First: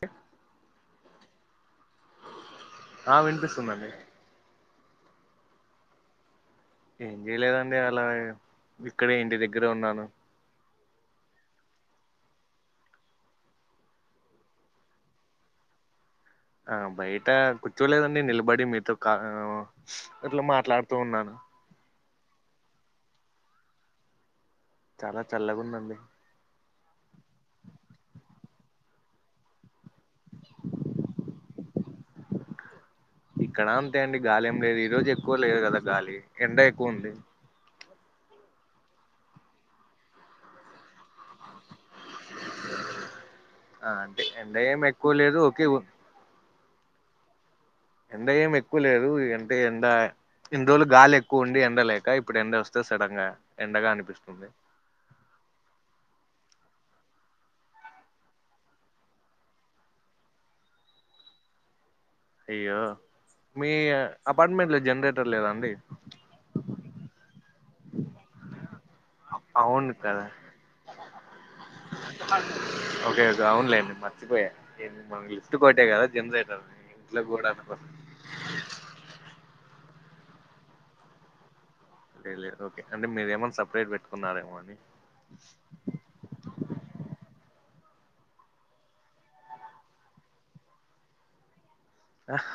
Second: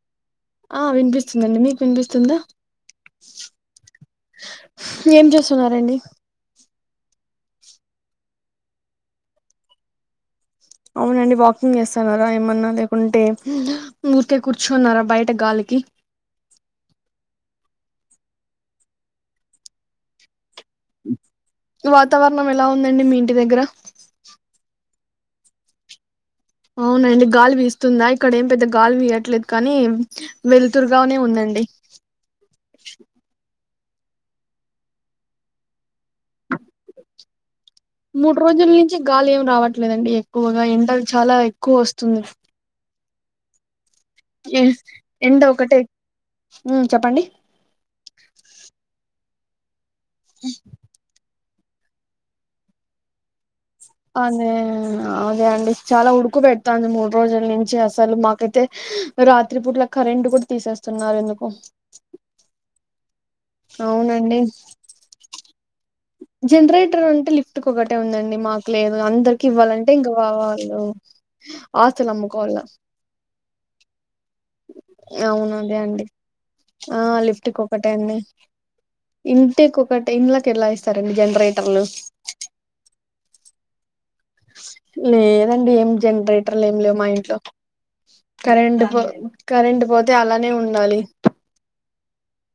క్ ఆ వినిపిస్తుందండి మీకు వినిపిస్తుందా ఆ వినిపిస్తుందండి ఏం చేస్తున్నారండి ఏం చేయలేదండి అలా ఇక్కడే ఇంటి దగ్గరే ఉన్నాను అవున అండి వాకింగ్ చేస్తున్నారా ఏమన్నా లేకుంటే ఊరికే కూర్చున్నారా బయట గాలికి ఆ బయట కూర్చోలేదండి నిలబడి మీతో కా అట్లా మాట్లాడుతూ ఉన్నాను వాతావరణం ఎలా ఉందండి మీ ఇంటి దగ్గర చాలా చల్లగుందండి అవునండి గాలి వీస్తుందా ఇక్కడ ఏం పెద్ద గాలి వీయట్లేదు కానీ వెలుతురుగానే ఉందండి ఇక్కడ అంతే అండి గాలి ఏం లేదు ఈ రోజు ఎక్కువ లేదు కదా గాలి ఎండ ఎక్కువ ఉంది మూడు రోజుల నుంచి గాలి ఏం రావట్లేదండి ఎక్కువగా ఎండలు చాలా ఎక్కువ వస్తుంది ఆ అంటే ఎండ ఏం ఎక్కువ లేదు ఓకే మ్ చెప్పండి ఎండ ఏమి ఎక్కువ లేదు అంటే ఎండ ఇన్ని రోజులు గాలి ఎక్కు. ఉండి ఎండలేక ఇప్పుడు ఎండ వస్తే సడన్ గా, ఎండగా అనిపిస్తుంది అదే ఆ హే ఆ ఆ అదే అండి చాలా ఉడుకు పెడతాంది మూడు రోజుల నుంచి అసలు మాకైతే, రాత్రి పూట్లా కరెంట్ కూడా తీసేస్తున్నారు ఎందుకో, అయ్యో మీ అవునండి అపార్ట్మెంట్ లో జనరేటర్ లేదా అండి. జనరేటర్ అంటే లిఫ్ట్ ఒకటే ఉందండి మాకు, లేదు అందరికి ఇవ్వాలంటే అవును ఇంకా కదా వావాళ్ళు ఆస్తులు అమ్ముకోవాలనా. మచ్చిపోయా మనం లిఫ్ట్ కొట్టే కదా జనరేటర్. ఆ లిఫ్ట్కి ఒకటే అండి. ఇంటికి ఒకటి ఇంళకి ఎలా ఇస్తారండి జనరేటర్లు. డీ లేర్ ఓకే అంటే మీరుేమన్నా సపరేట్ పెట్టుకో లేదండి ఏం జనరేట్. ఇన్ టర్లుం లేవు మా ఇంట్లో కరెంట్ పోతే అలానే ఉండాలి. ఆహ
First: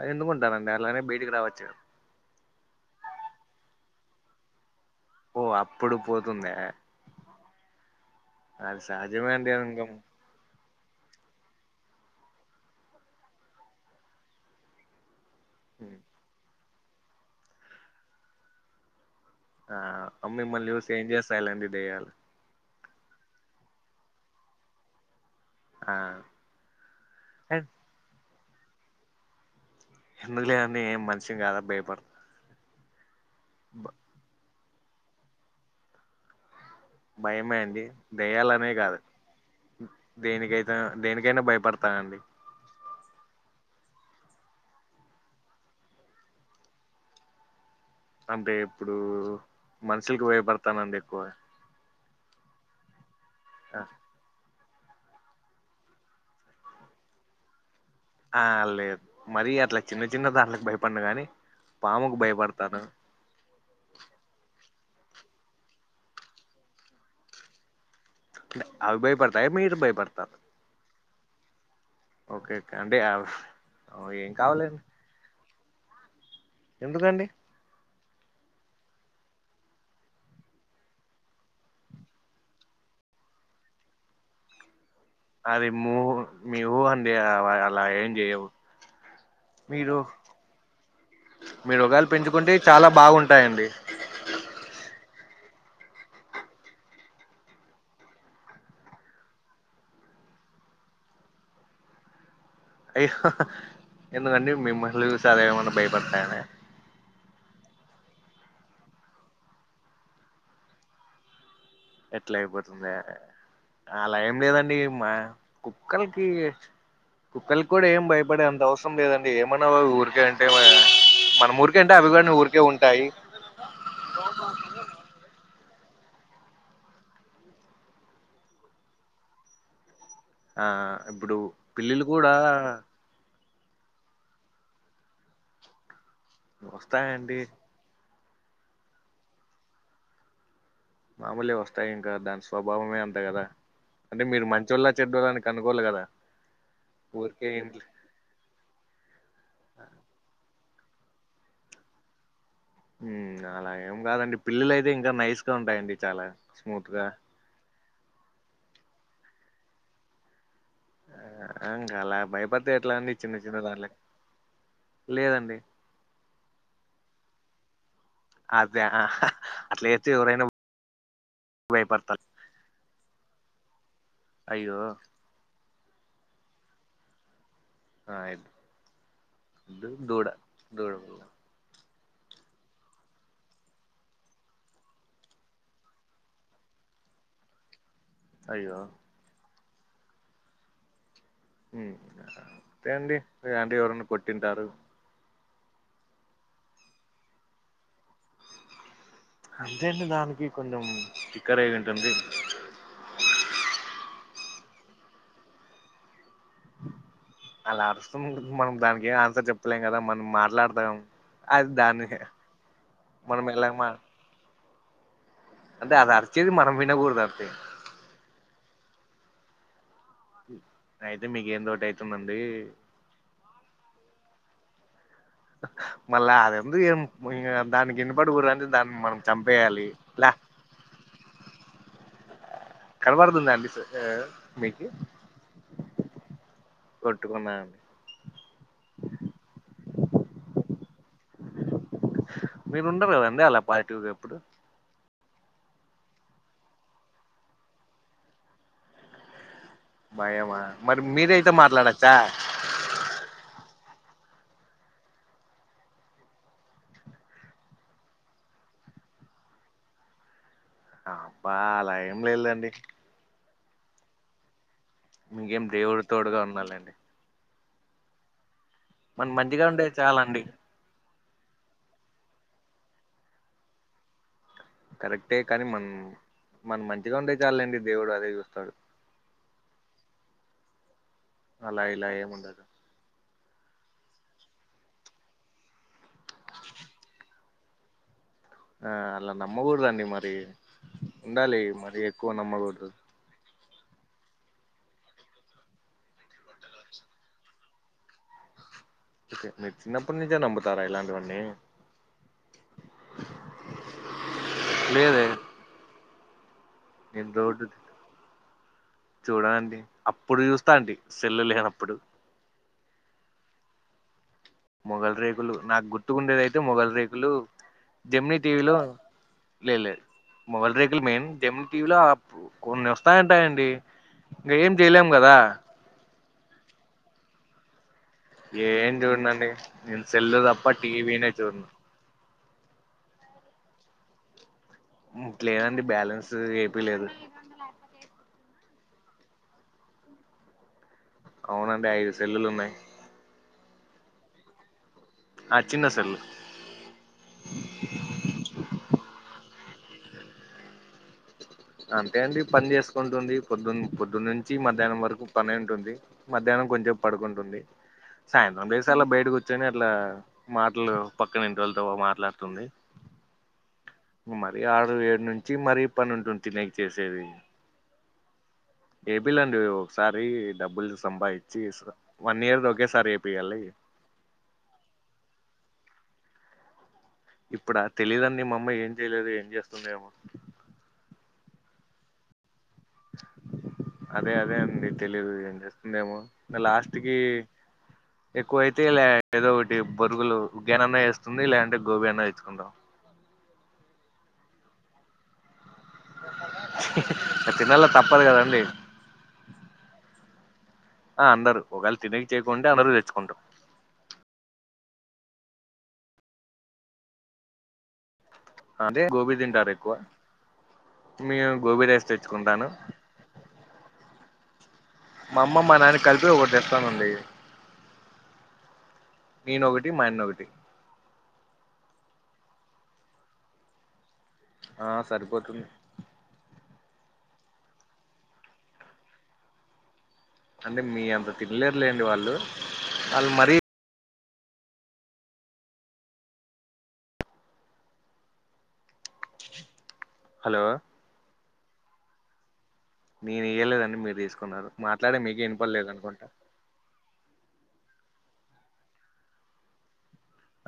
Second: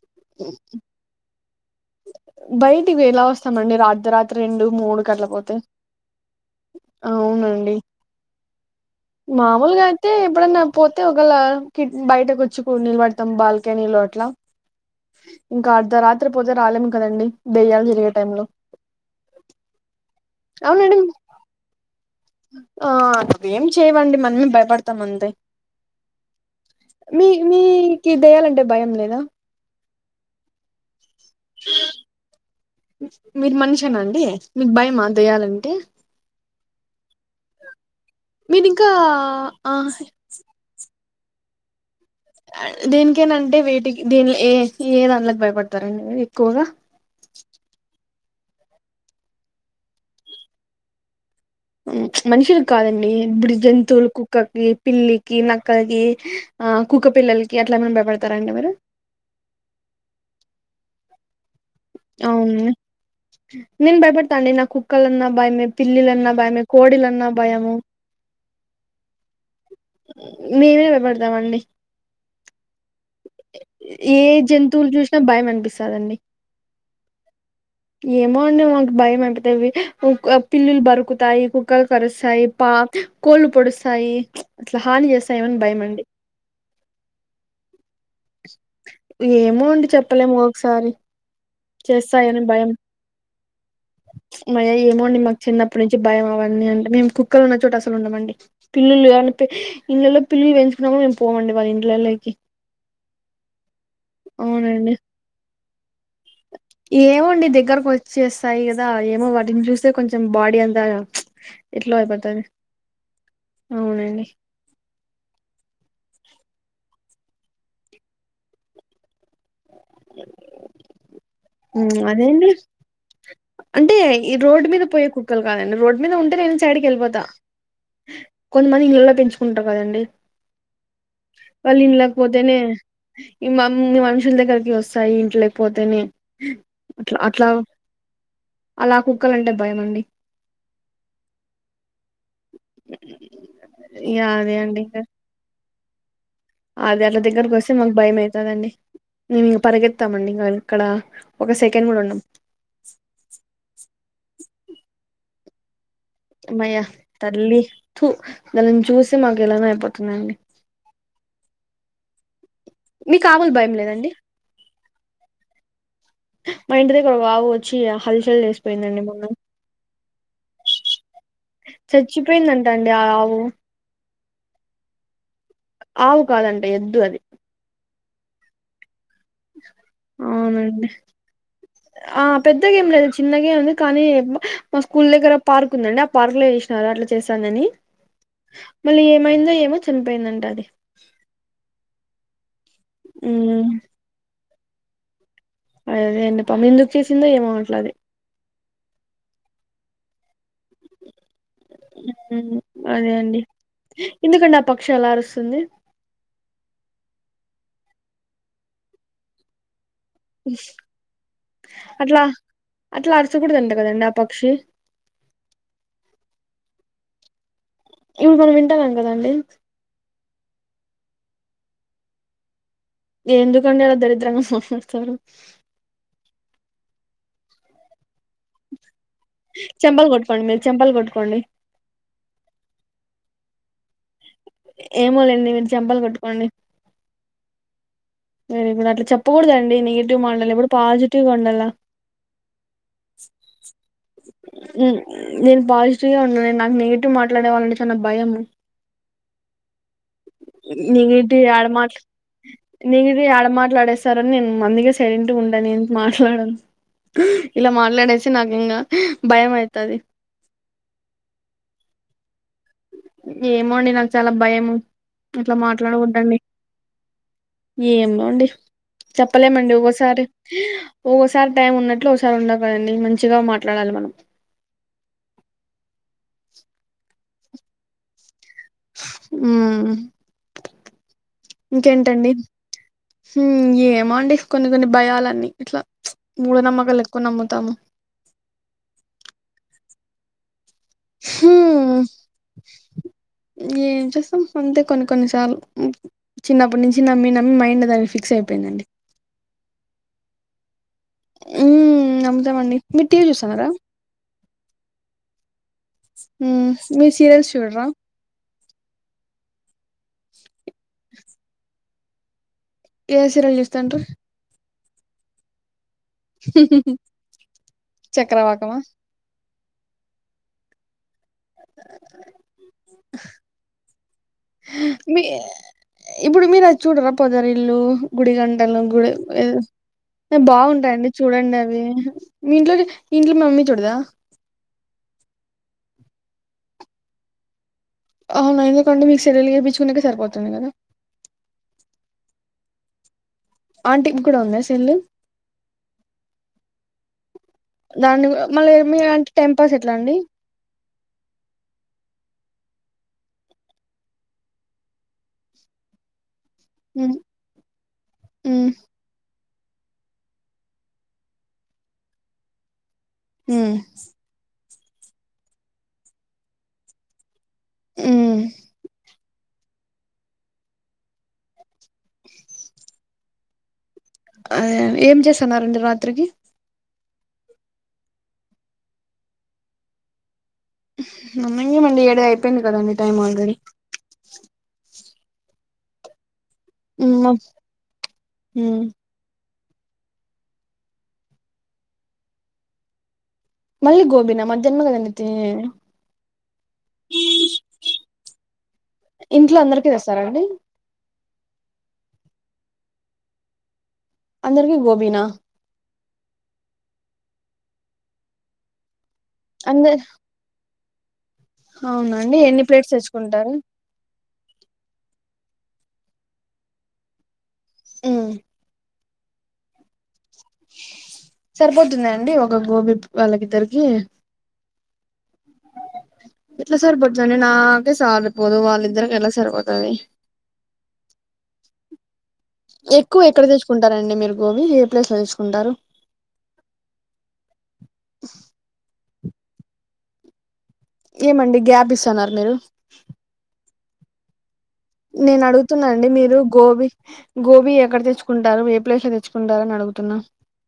అది ఎందుకుంటనండి అలానే బయటికి రావచ్చు. బయటికు ఎలా వస్తామండి రాత్రి అర్ధ రాత్రి రెండు మూడు. ఓ కట్లపోతే అప్పుడు పోతుందా అవునండి. అది సహజ హు, మామూలుగా అయితే ఎప్పుడన్నా. పోతే ఒకళ కి బయటకు వచ్చి కూ నిీళ పడతాం బాల్కెనీలో అట్లా. ఇంకా ఉమ్. అర్ధరాత్రి పోతే రాలేము కదండి దెయ్యాలు తిరిగే టైమ్ లో, ఆ మ్ మిమ్మల్ని చూసి అవునండి ఏం చేస్తాయిలేండి దే య్యాలు ఆ ఏం చేయవండి మనమే భయపడతాము అంతే. ఆ మీ ఏ, మీకి దేయాలంటే భయం లేదా, ఎందుకు లెండి ఏం మనిషం కాదా భయపడను. మీరు మనిషేనా అండి మీకు భయమా దయ్యాలంటే. భయమే అండి దేయ్యాాల మీరు అనే ఇంకా కాదు. ఆ దేనికైతా దేనికైనా భయపడతానండి. దేనికేనాంటే వేటికి దీనిలో ఏ ఏ దాంలోకి భయపడతారండి మీరు ఎక్కువగా, అంటే ఇప్పుడు మనుషులకి భయపడతానండి ఎక్కువ, ఉమ్ మనుషులకి కాదండి ఇప్పుడి ఆ జంతువులు కుక్కకి, పిల్లికి నక్కలకి ఆ కుక్క పిల్లలకి అట్లా ఏమైనా భయపడత. ఆ లేదు మరి అట్లా చిన్న చిన్న దాంట్కి భయపండి గాని, పాముకు అవును. భయపడతాను నేను భయపడతాండి నా కుక్కలన్నా భయమే పిల్లిలన్నా భయమే కోడి లన్నా భయము. అవి భయపడతాయా మీరు భయపడతారు. మేమే భయ బడతామండి. ఓకే కే అంటే అవి ఏ ఏం కావాలండి జంతువులు చూసినా భయం అనిపిస్తాదండి. ఎందుకండి. ఏమో అండే మాకు భయం అయిపోతావి పిల్లులు బరుకుతాయి కుక్కలు కరుస్తాయి పా కోళ్ళు పొడుస్తాయి అట్లా హాని చేస్తా. అది ము మీవు అందిడి అలా ఏం చెయవు. ఏమో అండి చెప్పలేము ఒక్కొక్కసారి మీకు ఒకవేల పెంచుకుంటే చాలా బాగుంటాయండి మయ్ ఏమో అండి మాకు చిన్నప్పటి నుంచి భయం అవన్ని అంటే మేము కుక్కలు ఉన్న చోట అసలు ఉండమండి పిల్లి గాని పి ఇళ్లలో పిల్లిల్లు పెంచుకున్నమ మేము పోమండి వాళ్ళ ఇండ్లలోకి అయ్యో ఎందుకండి అవునండి మిమ్మల్ని చూసి అది ఏమన్నా భయపడుతాయన ఏమోండి దగ్గరకు వచ్చేస్తాయి కదా ఏమో వాటిని చూస్తే కొంచెం బాడీ అంతా ఎట్లో అట్లా అయిపోతది అయిపోతుందా అని అలా అవునండి ఏం లేదండి మా కుక్కలకి కుక్కలక్ కూడా ఏం భయపడే అంత అవస్ సరం లేదండి ఏమన్నా ఊరికే అంటే వ్ మ్ అదెంది అంటే ఈ రోడ్డు మీద పోయే కుక్కలు కాదండి రోడ్ మీద ఉంటే నేను సైడ్కి వెళ్లిపోతా కొంతమంది ఇళ్ళళ్ళో పెంచుకుంటారు కదండి ఆ ఇప్పుడు వాళ్ళు పిల్లిలు ఇండ్లకు కూడా పోతేనే ఈ మీ మనుషుల దగ్గరకి వస్తాయి ఇంట్లక్ పోతేనే అట్లా వస్తాయండి అట్లా అలా కుక్కాలంటే భయం అండి మామూలే వస్తాయి ఇంకా దాని స్వభావమే అంత కదా యా అంటే మీరు అదే అండి మంచోళ్ళ ఇంకా చెడ్డోళ్ళ కనుకోవలే కదా అది అట్ల ఊరికే దగ్గరికి వస్తే ఇంట్లో మాకు భయం అయితాదండి మేము ఇగ పరిగెత్తామండి ఇంగ ఇక్కడ ఒక సెకండ్ కూడా ఉండం మ్ అలా ఏం కాదండి పిల్లలు అయితే ఇంకా నైస్ గా ఉంటాయండి చాలా స్మూత్ గా సర్లే తు వాళ్ళని చూస్తె మాకు ఎలానో అయిపోతుందండి అ ఇంకా అలా భయపడితే ఎట్లా అండి మీకు చిన్న ఆవులు చిన్న భయం దాన్లక్ లేదండి లేదండి మా ఇంటి దగ్గర వాగు వచ్చి హల్చల్ చల్ చేసి అదే పోయిందండి ఆ, మొన్న అట్లా అయితే ఎవరైనా భయపడతారు చచ్చిపోయిందం దండీ ఆ ఆవు అయ్యో ఆవు కాదంటే ఎద్దు అది ఆ ఎద్ దూడ అవునండి దూడపిల్ల ఆ పెద్ద గేమ్ లేదు చిన్నగే ఉంది కానీ మా స్కూల్ దగ్గర పార్క్ ఉందండి ఆ పార్కులో చూసిన కదా అట్లా చేస్తాందని అయ్యో మళ్ళీ ఏమైందో ఏమో చనిపోయిందంట అది మ్ అంతే అండి ఆంటీ ఉమ్ లేదంటే ఎవరన్న కొట్టింటారు అదే అదే అండి పని ఎందుకు చేసిందో ఏమో అట్లా అది అంతే అండి దానికి కొంచెం తిక్క రేగిఉంటుంది మ్ అదే అండి ఎందుకండీ ఆ పక్షి అలా అరుస్తుంది అలా అడుస్తునందుకు మనం దానికి ఏ ఆన్సర్ చెప్పలేం కదా మన్ మాట్లాడతాం అది దాన్ని అట్లా అట్లా మనం ఎలా అరచకూడదంట మా కదండి ఆ పక్షి అంటే అది అరిచేది మనం వినకూడదు అంతే ఇప్పుడు మనం వింటాన్నాం కదండి అయితే మీకు ఏందోటి అయితుందంది ఎందుకండి అలా దరిద్రంగా మాట్లాడుతారు మల్ల అది ఎందుకు ఏం ఇంగ దానికి ఇనపడకూడదంటే దాన్ని మనం చంపేయాలి చెంపల్ లా కొట్కోండి మీరు చెంపల్ కొట్కోండి కనబడుతుంద ఏ ఏమోలేండి మీరు చంపలు కొట్టుకోండి కొట్టుకున్నా వెరీ గుడ్ అట్లా చెప్పకూడదండి నెగిటివ్ మాటలు ఎప్పుడు పాజిటివ్గా ఉండాల మీరు ఉండరు కదండి అలా పాజిటివ్గా ఎప్పుడు నేను పాజిటివ్గా ఉన్న నాకు నెగిటివ్ మాట్లాడే వాళ్ళంటే చానా భయము భయమా మరి మీరయితే మాట్లాడచ్చా నీను ఇది ఆడ మాట్లాడేస్తారు అని నేను అందుకే సైలెంట్ గా ఉంటా నేను మాట్లాడను ఇలా మాట్లాడేసి నాకు ఇంగా భయం అయితది అబ్బా అలా ఏం లేదండి ఏమోండి నాకు చాలా భయము మీకేం దేవుడి తోడుగా ఉన్నాల్లేండి ఏమండి మనం మంచిగా చెప్పలేమండి ఉంటే ఒకోసారి చాలండి ఒకోసారి టైం ఉన్నట్లు ఒకసారి ఉండవు కదండి మంచిగా మాట్లాడాలి మనం కరెక్టే కానీ మన మనం మంచిగా ఉండే చాల్లే అండి దేవుడు అదే చూస్తాడు ఉ అలా ఇలా ఇంకేంటి అండి ఏముండదు ఏమో అండి కొన్ని కొన్ని భయాలన్నీ ఇట్లా మూఢనమ్మకాలు ఎక్కువ నమ్ముతాము ఆ అలా నమ్మకూడదుండి మరి ఉండాలి హ్మ్ మరి ఎక్కువ నమ్మకూడదు ఏం చేస్తాం అంతే కొన్ని కొన్నిసార్లు చిన్నప్పటి నుంచి నమ్మి నమ్మి మైండ్ దానికి ఫిక్స్ అయిపోయిందండి మీరు చిన్నప్పుటి నుంచే నమ్ముతారా ఇలాంటి ఉ నమ్ముతామండి మీరు టీవీ చూస్తన్నారా లేదే హ నేను రోడ్డు చూడ అండి అప్పుడు చూస్తా అండి సెల్ల్ లేనప్పుడు ఏ సీరియలు చూస్తాండ్రి మొఘల్ రేకులు నాకు గుర్తుకు ఉండేది అయితే మొఘల్ రేకులు జెమిని టీవీలో చక్రవాకమా లే లే మొబైల్ రేకులు మెయిన్ జెమిటీవీలా ఆ వస్తాంటాయండి ఏం చేయలేం మీ కదా ఇప్పుడు మీరు అది చూడరా పొదరిల్లు గుడి గంటలు ఏం గుడి చూడనండి నేను సెల్లు తప్ప బాగుంటాయండి టీవీనే చూడండి చూడను అవి మీ ఇంట్లో మీ ఇంట్లో మమ్మీ చూడదా లేదండి బ్యాలెన్స్ ఏపీయలేదు లేపోతే అవును ఎందుకంటే మీకు సెల్లులో చెప్పించుకో నీకే సరిపోతుంది కదా అవునండి ఐదు సెల్లులు ఉన్నాయి ఆంటీ కి కూడా ఉందా సెల్లు ఆ చిన్న సేల్లు దాన్ని మళ్ళీ ఏమి అంటే టెంపాస్ ఎట్లా అండి అంతే అండి పని చేసుకుంటుంది పొద్దున్న పొద్దున్న నుంచి మధ్యాహ్నం వరకు పని ఉంటుంది మధ్యాహ్నం కొంచేపు ఉమ్ పడుకుంటుంది ఉమ్ సాయంత్రం చాలా బయట కూర్చుని అట్లా మాటలు పక్కన ఇంటి వాళ్ళతో మాట్లాడుతుంది ఉమ్ మరి ఆరు ఏడు నుంచి మరి పని ఉంటుంది తినేకి చేసేది ఉ ఏపీలండి ఒకసారి డబ్బులు సంపాదిచ్చి ఇస్త వన్ ఇయర్ ది ఒకేసారి ఏపియాలి. అ ఏం చేస్తున్నారండి రాత్రికి. ఇప్పుడా తెలీయదండి మామ్మ ఏం చేయలేదు ఏం చేస్తుందో ఏమో. ముందుగానే ఏడు అయిపోయింది కదండి టైం ఆల్రెడీ. అదే అదే అండి తెలీదు ఏం చేస్తుందో ఏమో. ఇంగ లాస్ట్ ఉమ్ కి ఎక్కువ ఉమ్ అయితే లే. ఏదో ఒకటి బొరుగులు గేనన్నా వేస్తుంది లేదంటే గోబీ అన్నా తెచ్చుకుంటాం. మళ్ళీ గోబిన మధ్యాహనమే తినీ. ఇంక తినాల తప్పదు కదండి ఇంట్లో అందరికి తెస్తారండి ఆ అందరు ఒకవేళ తినేకి చేయకుంటే అందరు తెచ్చుకుంటాం. అందరికి గోబినా. అదే గోబీ తింటారు ఎక్కువ అందరు మీ గోబి రైస్ అవునండి ఎన్ని తెచ్చుకుంటాను. ప్లేట్స్ తెచ్చుకుంటారు మా అమ్మ మా నాన్నకి కలిపి ఒకటి తెస్తానండి. మ్మ్ నేను ఒకటి మాయన్న ఒకటి. సరిపోతుంద అండి ఒక గోబీ వాళ్ళకిద్దరికి. ఆ సరిపోతుంది. ఎట్లా సరిపోతది నాకే సారిపోదు వాళ్ళిద్దరికి ఎలా సరిపోతాది. అంటే మీ అంత తినలేరు లేండి వాళ్ళు. ఎక్కువ వాళ్ళు ఎక్కడ మరీ తెచ్చుకుంటారండి మీరు గోబీ ఏ ప్లేస్ లో తీసుకుంటారు. హలో. ఏమండి గ్యాప్ ఇస్తన్నారు మీరు. నేను ఇయ్యలేదండి మీరు తీసుకున్నారు, మాట్లాడే మీకే ఇనిపలేదు అనుకుంటా. గోబి గోబీ ఎక్కడ తెచ్చుకుంటారు ఏ ప్లేస్ లో తెచ్చుకుంటారు అని అడుగుతున్నా.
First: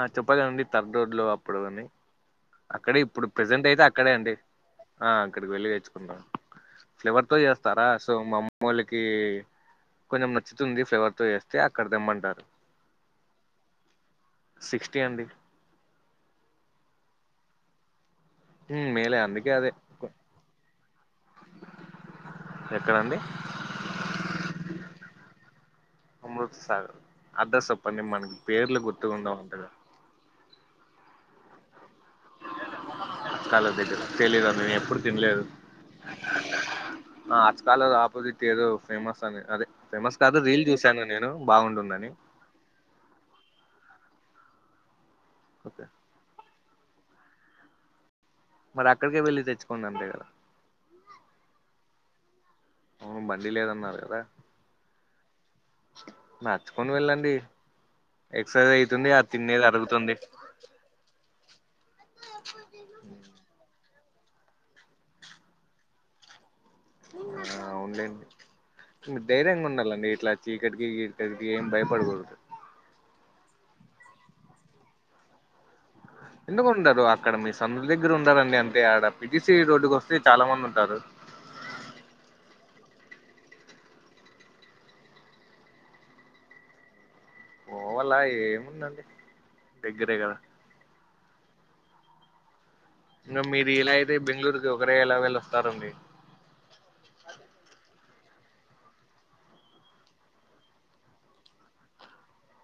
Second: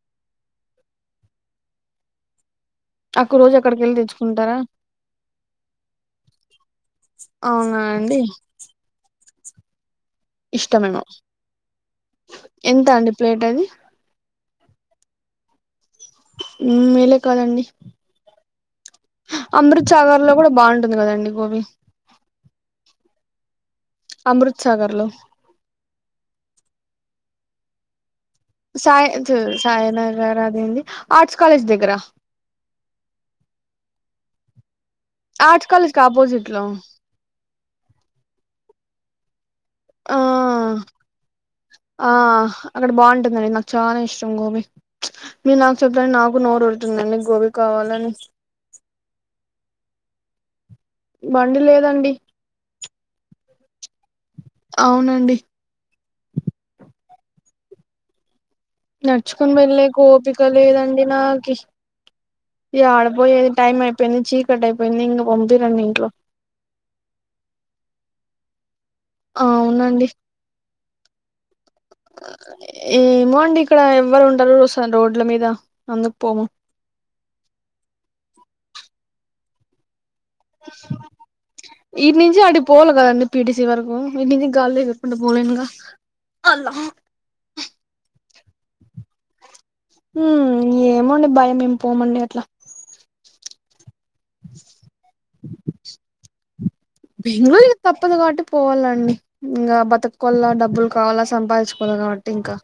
ఆ చెప్పగానండి థర్డ్ రోడ్ లో అప్పుడు అని. అక్కడ ఇప్పుడు అక్క రోజు ప్రజెంట్ అక్కడికి అయితే వెళ్ళి అక్కడే అండి తెచ్చుకుంటారా ఆ అక్కడికి వెళ్ళి తెచ్చుకుంటాం. ఫ్లేవర్ తో అవునా చేస్తారా సో అండి మా అమ్మోళ్ళకి. కొంచెం నచ్చుతుంది ఇష్టమేమో ఫ్లేవర్తో చేస్తే అక్కడ తేమ్మంటారు. ఎంత అండి ప్లేట్ అది సిక్స్టీ అండి మేలే కాదండి మేలే అందుకే అదే అమృత్ చాగర్లో కూడా బాగుంటది కదండి గోబీ. ఎక్కడండి అమృత్సాగర్లో అమృతసాగర్ అడ్రస్ చెప్పండి మనకి పేర్లు గుర్తుకుండవ్ అంతగ ఎవరనేది ఆర్ట్స్ కాలేజ్ దగ్గర ఆర్ట్స్ కాలేజ్ దగ్గర తెలీదు నేను ఎప్పుడు తినలేదు. ఆర్ట్స్ కాలేజ్ కి ఆపోజిట్ లో ఆ ఆర్ట్స్ కాలేజీ ఆపోజిట్ ఏదో ఫేమస్ అని అదే. ఆ ఫేమస్ కాదు రీల్ చూశాను నేను బాగుంటుందని. ఆ అక్కడ బాగుంటుందండి నాకు చాలా ఇష్టం గోబీ మీరు నాకు ఓకే చెప్తానే నాకు నోరు ఊరు ఉంటుందండి గోబీ కావాలని. మరి అక్కడికే వెళ్లి తెచ్చుకునన్నా నేను. బండి లేదండి. అవు బండి లేదన్నారు కదా. అవునండి నడుచుకొని వెళ్ళండి ఎక్ససయిజ్ నడుచుకొని వెళ్ళేకి ఓపిక లేదండి నాకు ఇస్ ఎడపోయేది టైం అయిపోయింది చీకటి అయి నన్ను ఇంగ పంపిరండి ఇంట్లో ఆ అవున్లేండి మీరు ధైర్యంగా ఉండాలండి అవునండి ఇట్లా చీకటికి ఇతరికి ఏం భయపడకూడదు ఏమో అండి ఇక్కడ ఎవ్వరు ఉండరు అసల రోడ్ల మీద అందుకు పోము ఎందుకు ఉండరు అక్కడ మీ సందు దగ్గర ఉండరండి అంటే అడ పిటిసి రోడ్డు చాలా మంది ఉంటారు ఇటీ నుంచి అడికి పోవాలి కదండి పీటీసీ వరకు ఇట్ నించి గాల్లో ఎగుర్కుంటా పోలేన్గా అల్హా పోవలా ఏముందండి దగ్గరే కదా ఉమ్ ఏమో అండి భయం మేమ్ పోమండి అట్లా ఇంకా మీరు ఇలా అయితే బెంగళూరుకి ఒకరే ఎలా వెళ్ళి వస్తారండి బెంగళూరుకి తప్పదు కాబట్టి పోవళ్ళండి ఇంకా బతుక్కోల డబ్బులు కావాలా సంపాదించుకోవాల కాబట్టి ఇంకా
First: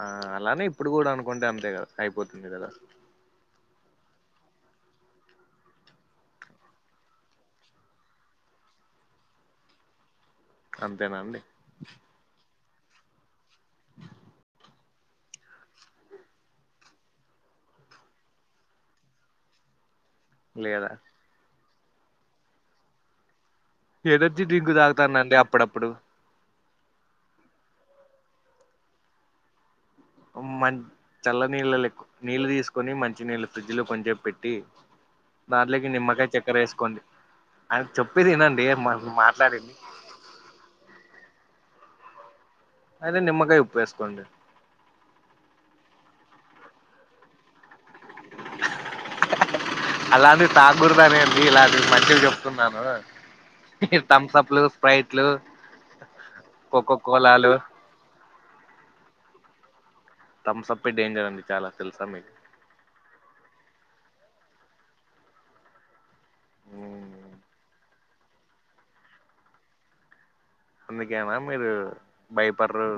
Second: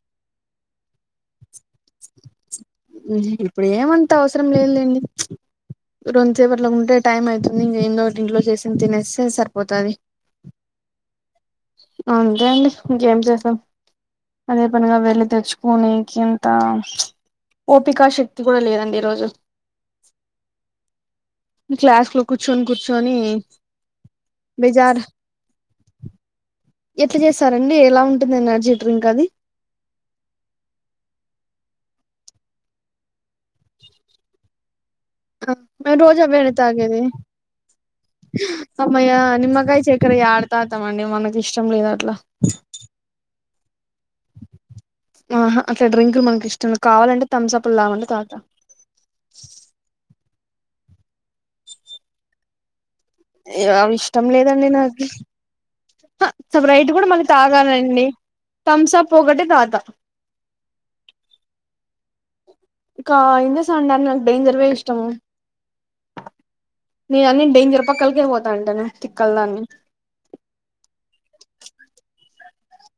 ఆ అలానే ఇప్పుడు కూడా అనుకుంటే అంతే కదా అయిపోతుంది కదా ఇప్పుడు ఏమంత అవసరం లేదులేండి రెండుసేపట్లో ఉంటే టైమ్ అయితుంది ఇంకేందోటి ఇంట్లో చేసింది తినేస్తే సరిపోతది అంతేనండి అంతే అండి ఇంకేం చేస్తాం అదే పనిగా వెళ్లి తెచ్చుకోనికింత ఓపికా శక్తి కూడా లేదండి ఈరోజు లేదా మీ క్లాస్లో కూర్చొని కూర్చొని ఎనర్జీ డ్రింక్ బేజార్ తాగుతానండి అప్పుడప్పుడు ఎట్ల చేస్తారండి ఎలా ఉంటుంది ఎనర్జీ డ్రింక్ అది ఒమ్మన్ చల్ల నీళ్ళళ్ళకు నీళ్ళు తీసుకొని మంచి నీళ్ళు ఫ్రిడ్జ్లో కొంచేపు పెట్టి దాంట్లోకి మేము రోజు నిమ్మకాయ అవేనా చెక్కెర తాగేది ఎసుకోండి అయిన చెప్పేదినండి మా మాట్లాడేది ఇక్కడ ఎడతాతమండి మనకి ఇష్టం లేదు అట్లా అయితే నిమ్మకాయ ఉప్పు వేసుకోండి ఆహా అట్ల డ్రింకులు మనకి ఇష్టం కావాలంటే థమ్సప్లు తాగమంటే తాత అలాంటి తాగుదనే అండి ఇలాంటి మంచివి చెప్తున్నాను ఏం ఇష్టం థమ్సప్లు లేదండి నాకి స్ప్రైట్లు హ స్ప్రైట్ కోకో కూడా మళ్ళీ కోలాలు తాగానండి థమ్సప్ ఒకటే తాగుతా థమ్స్అపే డేంజర్ అండి చాలా తెలుసా మీకు ఇంక ఏం చేస్తాన్ అండి నాకు డేంజర్వే ఇష్టము నేను అన్ని డేంజర్ పక్కలకే పోతానంటాను తిక్కల దాన్ని అందుకేనా మీరు బయపడ్రు